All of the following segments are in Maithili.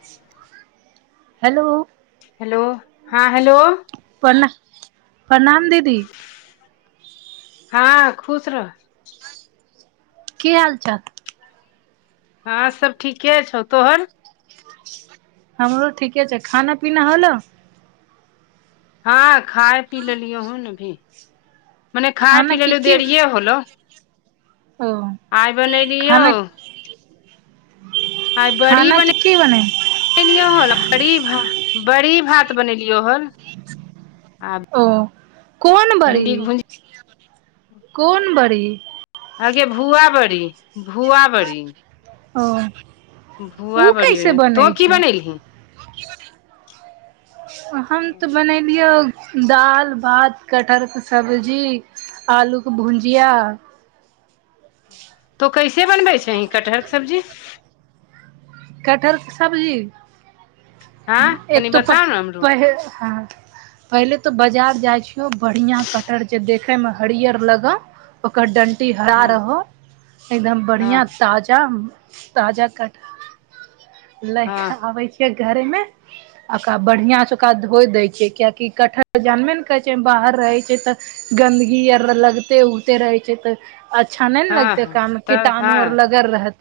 [inaudible] हेलो हेलो हँं हेलो प्रणा प्रणाम दीदी हँ खुश रह की हाल चाल हँं सब ठीके छौ तोहर हमरो ठीके छै खाना पीना होलौ। हँ खाय पी लेलियो हन अभी मन्ने खाय खाना पी की लेलयो की देरिये होलौ ओ आय बनैलियौ खाना आइ बड़ी खाना की बने की बनै बनेलियौ हन बड़ी भा बड़ी भात बनेलियौ हन आ ओ कोन भिंडी के बड़ी भुज कोन बड़ी अगे भुआ बड़ी भुआ बड़ी ओ उ भुआ बड़ी कैसे बने। बनै तो की छै। बनेलही [inaudible] आ हम तऽ बनेलियौ दाल भात कटहरके सब्जी आलूके भुॅंजीया तों कैसे बनबै छैहिं कटहरके सब्जी कटहर के सब्जी हँ [inaudible] तनि एक तो पहि बताउ ने हमरो पहिल हँ पहिले तऽ बजार जाय छीयो बढ़ियाँ कटहर जे देखय मे हरियर लगौ ओकर डण्टी हरा हँ रहौ एकदम बढ़ियाँ हँ ताजा उं ताजा कटहर लैका हँ आबै छियै घरेमे ओकरा बढ़ियासँ ओकरा धोइ दै छियै कियेकी कटहर जानबे ना करै छियै एमे बाहर रहै छै तऽ गन्दगी आर लगिते उगते रहै छै तऽ अच्छा नै न हँ लगतै हँ ओकरा मे तऽ कीटाणु हँ आर लगल रहत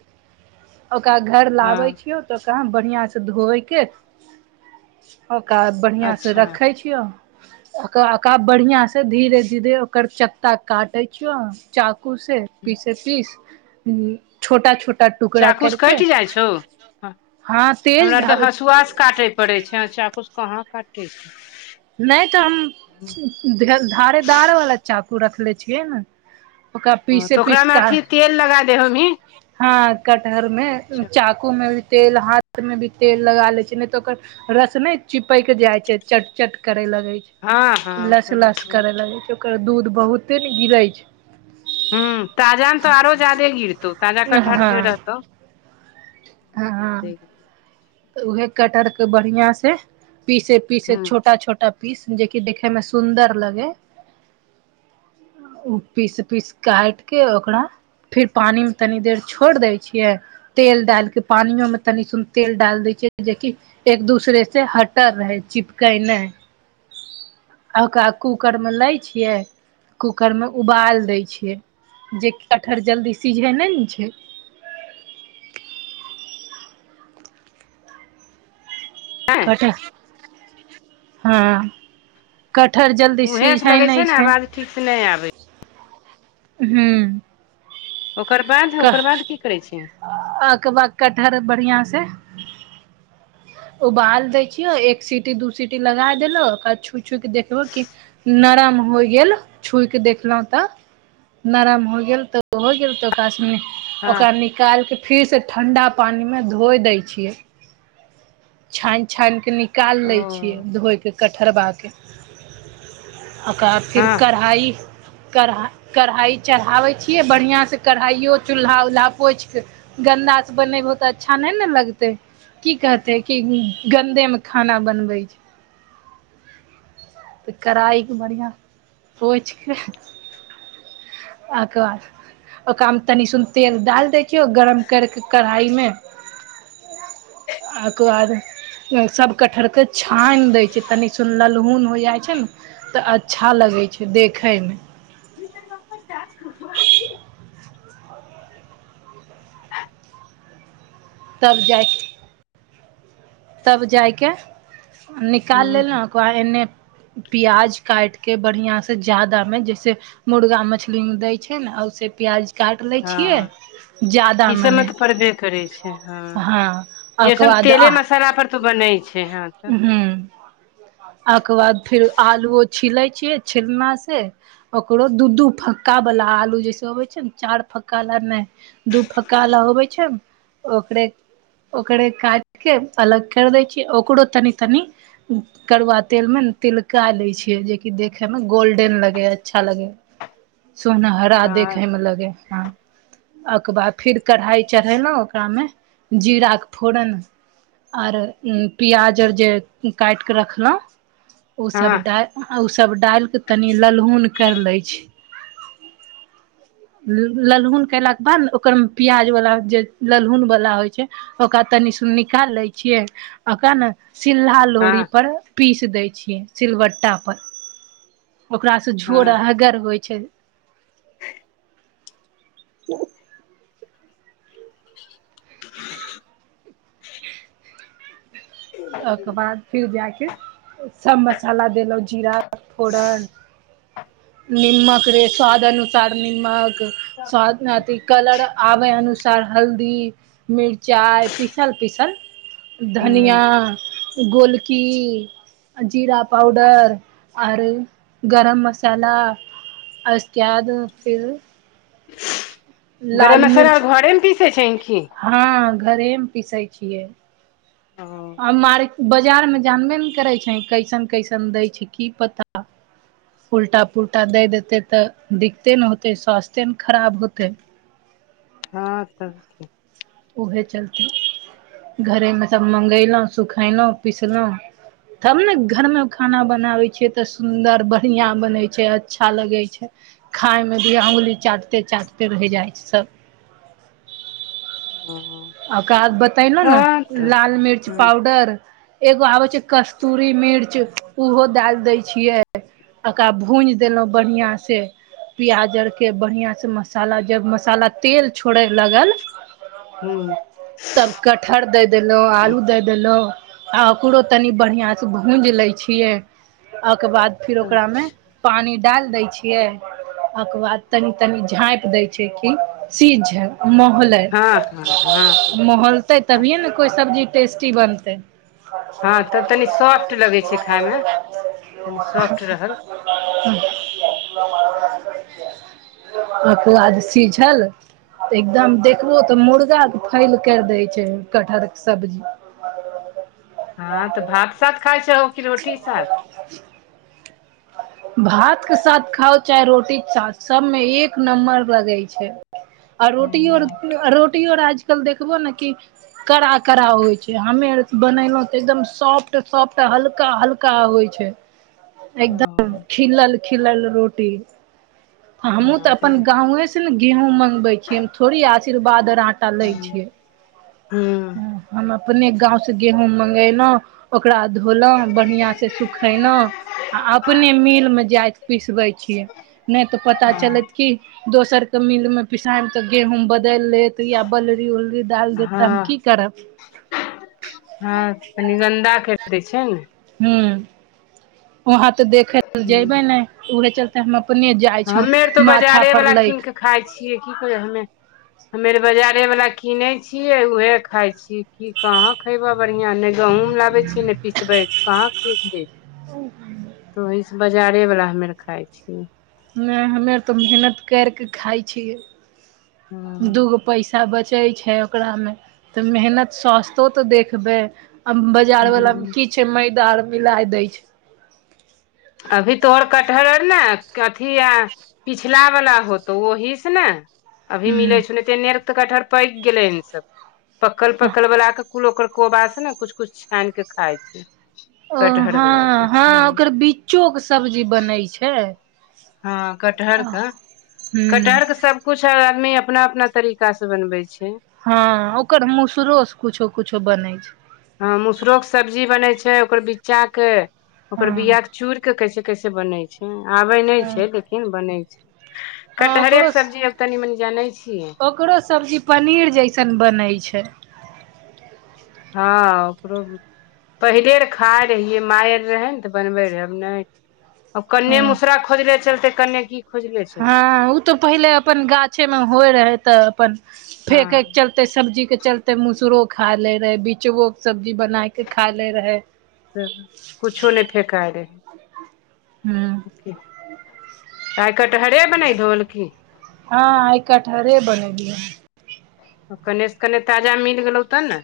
ओकरा घर हँ लाबै छियौ तऽ ओकरा बढ़ियाँ सँ धोयके ओकरा बढ़ियाँसँ अच्छा रखै छियौ ओक ओकरा बढ़ियाँ से धीरे धीरे ओकर चक्का काटै छियौ चाकू से ह पीसें पीस छोटा छोटा टुकड़ा चाकूसँ कैरके कटि जाइ छौ हँ तेज ध काटे पड़ै छै चाकूसे कहाँ कट्टे छै नै तऽ हम धेल धारेदार वाला चाकू रखले छियै ना तऽ ओकरा मे अथी तेल लगा दै होमहींन हँ कटहरमे चाकूमे भी तेल हाथमे भी तेल लगा लै छियै नहि तऽ ओकर रस नै चिपकि जाय छै चट चट करै लगै हँ छै हँ लस ओकर लस करै लगै छै ओकर दूध बहुते ने गिरै छै। हू ताजा आम तो आरो जदे गिरतौ ताजा कटहर जे हँ रहतौ जादे हँ तऽ उहे कटहर के बढ़िया से पीसे पीसे ह छोटा छोटा पीस जेंकि देखे मे सुंदर लगै ओ पीस पीस काटिके ओकरा फिर पानी मे तनी देर छोड़ देय छिये तेल डाल के पानि योंनी सु तेल डाल दै छिय जेकि एक दूसरे से हटर रहै चिपकै नै आ ओकरा कूकरमे लैय छियै कूकरमे उबाल दै छियै जेकि कटहर जल्दी सीझै नै ने छै नहि हँ कटहर जल उहें से लगे छै ने आवाज ठीक से नै आबे हू ओकर बाध ओकर बाध की करै छी अकबाद कटहर बढ़िआ से उबाल देै छियो एक सीटी दू सीटी लगा देलक आ छु चूकि देखलौ कि नरम होइ गेल छुइ के देखलहुं तऽ नरम हो गेल तऽ हो गेल त ओक संगे हँ ओकरा न निकालिके फिरसँ ठण्डा पानिमे धोइ दै छियै छानि छानि कऽ निकालि ओ लै छियै धोय कऽ कटहरबाके ओक बा फेर हँ कढ़ाइ कढ़ाइ कढ़ाइ चढ़ाबै छियै बढ़िआँसँ कढ़ाइओ चूल्हा उल्हा पोछि केऽ गन्दा से बनेबहो तऽ अच्छा नै ने लगतै की कह तै कि गन्देमे खाना बनबै छै तऽ कढ़ाइके बढ़िआँ पौछके अकबार [unintelligible] [unintelligible] दै छियऔ गरम करिके कढ़ाइमे ओक बाद सभ कटहरके छानि दै छै तनि सुन ललहुन हो जाइ छै न तऽ अच्छा लगै छै देखैयमे ी त म त खब [unintelligible] तब जाइख तब जाय केऽ निकालि ह लेलौ ओक बाद एन्नेऽ पिआज काटिके बढ़िआँसँ जादामे जैसे मुर्गा मछली मे दय छै न ओ से प्याज काट लै छियै हँ जादा ई सबमे मने तऽ पड़बे करै छै हँ अकबाद आह त बनै छै हन हू ओक बाद फिर आलुओ छिलै छियै छिलना से ओकरो दू दू फक्कावला आलू जैसे अबै छै ने चारि फक्कावला नै दू फक्का ला अबै छै ओकरे ओकरे कटिके अलग कर दै छिय ओकरो तनि तनी करुआ तेल मे ने तिलका दै छियै जेकि देखे मे गोल्डेन लगै अच्छा लगै सोन हरा हँ देखै मे लगै हँ ओक बाद फेर कढ़ाइ चढ़ेलौ ओकरामे जीराके फोरन आर पियाज आर जे काटिके रखलहुँ ओसभ हँ ड आ ओसभ डाल कऽ तनि ललहुन करि लै छी ललहुन कलाके बाद ने ओकरमे पियाजवला जे ललहुनवला होइ छै ओकरा तनि सुन निकाल लै छियै ओकरा ने सिल्हा लोढ़ी हँ पर पीस दै छियै सिलबट्टा पर ओकरा झोर हँ अहगर होइ छै [inaudible] [inaudible] ओहिकर बाद फेर जा कऽ सभ मसाला देलहुँ जीरा फोरन निमक रे स्वाद अनुसार निमक स्वाद अथ कलर आबे अनुसार हल्दी मिरचाइ पीसल पीसल ह धनियाँ गोलकी जीरा पाउडर आर गरम मसाला आसक्याद फिर गरम लाल मसाला मिर्च आर घरे मे पीसे छै की हँ घरेमे पिसै छियै ओ आ मार बाजारमे जानबे ने करै छै कैसन कैसन दै छै की पता उल्टा पुल्टा दै देतै तऽ दिक्कते ने होतै स्वास्थे ने खराब होतै हँ तब उएह चलते घरेमे सभ मगयलहुँ सुखयलहुँ पिसलहुँ तब ने घरमे खाना बनाबै छियै तऽ सुन्दर बढ़िआँ बनैत छै अच्छा लगै छै खाइमे भी अँगुली चाटते चाटते रहि जाइ छै हु ओकाद बतेलहु ने लाल मिर्च ह पाउडर एगो आबे छै कस्तूरी मिर्च ओहो डाल दय छियै ओकरा भूज देलहुँ बढ़िआँसँ प्याज आरके बढ़ियाँसँ मसाला जब मसाला तेल छोड़य लागल हू तब कटहर दऽ देलहुँ आलू दऽ देलहुँ आ ओकरो तनि बढ़िआँसँ भूजि लैत छियै ओहिकर बाद फेर ओकरामे अच्छा पानि डाल दै छियै ओकर बाद तनी तनी झाँप देै छै कि सीझे मोहलै हँ हँ हँ महलतै तभिए ने कोइ सब्जी टेस्टी बनतै कल हँ तब मरब तनी लाग सॉफ्ट लगै छै शरो खाय मरब मे लाग तनी म [inaudible] सॉफ्ट रहल ह्म [inaudible] काद सीझ एकदम देखबो तऽ मर् [inaudible] फैल कर देय छै कटहर के सब्जी हँ तऽ भात सात खाइ छहो की रोटी साथ भात के साथ खाउ चाहे रोटी के साथ सब मे एक नम्बर लगे छै आ रोटियो हूँ आर रोटिय आर आजकल देखबो ने कि कड़ा कड़ा होइ छै हमे आर बनेलहुँ तऽ एकदम सॉफ्ट सॉफ्ट हल्का हल्का होइ छै एकदम ओ खिलल खिलल रोटी हमहूँ तऽ अपन गावे से ने गेहूँ मँंगगबै छियै हम थोड़ी आशीर्वाद आर आटा लै छियै ह ह [inaudible] अपने गाँंवसँ गेहूँ मगेलहुँ ओकरा धोलहुँ बढ़ियाँ से सुखेलहुँ आ अपने मिलमे जाइत पिसबैत छियै नहि तऽ पता हँ चलैत की दोसर के मिल में पिसायब ते गेहूंम बदेल लेत या बलरी उलरी ढाल देतता हम की हँ करब हँ कनी गन्दा केर दै छै ने हु वहाँ ते देखे ल ह जेबे ने उहे चलते हम अपने जाइ छौ माथा पर लैक खाइ छियै की करै हमे हमेर बजारे वाला किनै छियै उहे खााय छीयै कहाँ खेबह बढ़ियाँ ने गहँंम लाबै छियै ने पिसबै कहाँ खीक जतै तऽ ओही से बजारे वाला हमे आर खाय छियै नहि हमे आर तऽ मेहनत केर कऽ खाइ छियै ह दूगो पैसा बचै छै ओकरा म त मेहनात सस्तो त देखबै अब बाजार वाला म की मैदा आर मिला देय छै अभी तोर कटहर आर ने अथी पिछला वला होतौ ओहि से ने अभी हूँ मिले छौ ने ते एने तऽ कटहर पकि गेले हन सब पकल पकल बला के कुल ओकर कोबा से ने कुछ कुछ छानि के खाइ छै ओ कटहर हँ वला के हँ ओकर बीच्चो के सब्जी बनै छै। हँ कटहरके हूँ कटहर के सब्जी कुछ आदमी अपना अपना तरीका से बनबै छै हँ ओकर मुसुरो सँ कुछो कुछो बनै छै ह मसरो के सब्जी बनै छै ओकर बिच्चा के हँ ओकर बीया के चूड़ के कहे छै कैसे बनै छै आबै नहि हँ छै लेकिन बनै छै हँ ओकरो कटहरेके सब्जी आब तनी मनि जानै छियै ओकरो सब्जी पनीर जैसन बनै छै हँ ओकरो पहिले आर खाय रहियै माय आ रहै ने तऽ बनबै रहैब नहि कन्ने हँ मूसरा खोजले चलते कन्ने की खोजले चलते हँ उ तऽ पहिले अपन गाछे मे होइ रहे तऽ अपन फेेके के हँ चलते ओतेक सब्जीके चलते मसुरो खा लै रहै बिचबोके सब्जी बनाके खाय लै रहै तऽ कुछो नहि फेकाय रहै, हू तइ कटहरे बनैले रोहो की हँ आइ कटहरे बनेलिय कनेसँ कने ताजा मिल गेलौ तब ने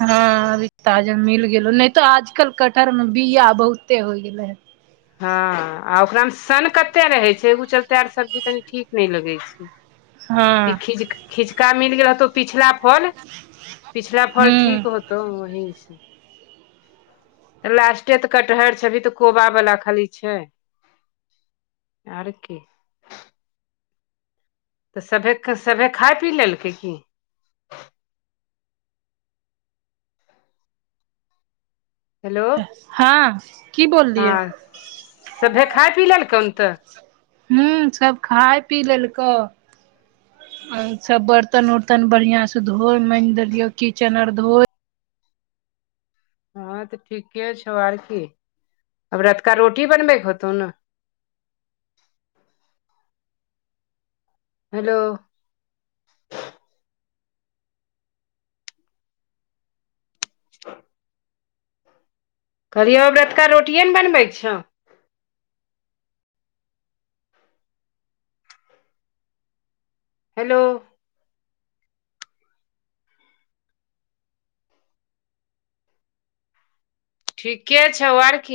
हँ अभी ताज मिल गेलो नहि तो आजकल कटहर मे बिया बहुते होय गेले हन हँ आ ओकरामे सन कते रहै छै एगो चलते आर सब्जी तनी ठीक नहि लगै छै। हँ खिच खिचका मिल गेल होतौ पिछला फल पिछला फल हूँ ठीक होतौ ' तऽ है छै तऽ लास्टे तऽ कटहर अभी तऽ कोबा बला खाली छै आर कि तऽ सभेक सभेक खाय पी लेलकै की हेलो हँ की बोललियै हँ सभे खाय पी लेल कौन तऽ हू सब खाय पी लेलको सब बर्त तन उरतन बढ़िया से धोय मैन देलियौ किचेन आर धोय हँं तऽ ठीके छौ आर की अब रौतुका रोटी बनबैके होतौ ने हेलो त [inaudible] कहलियौ रौतुका रोटिए ने बनबै छौ हेलो ठीके छौ आर की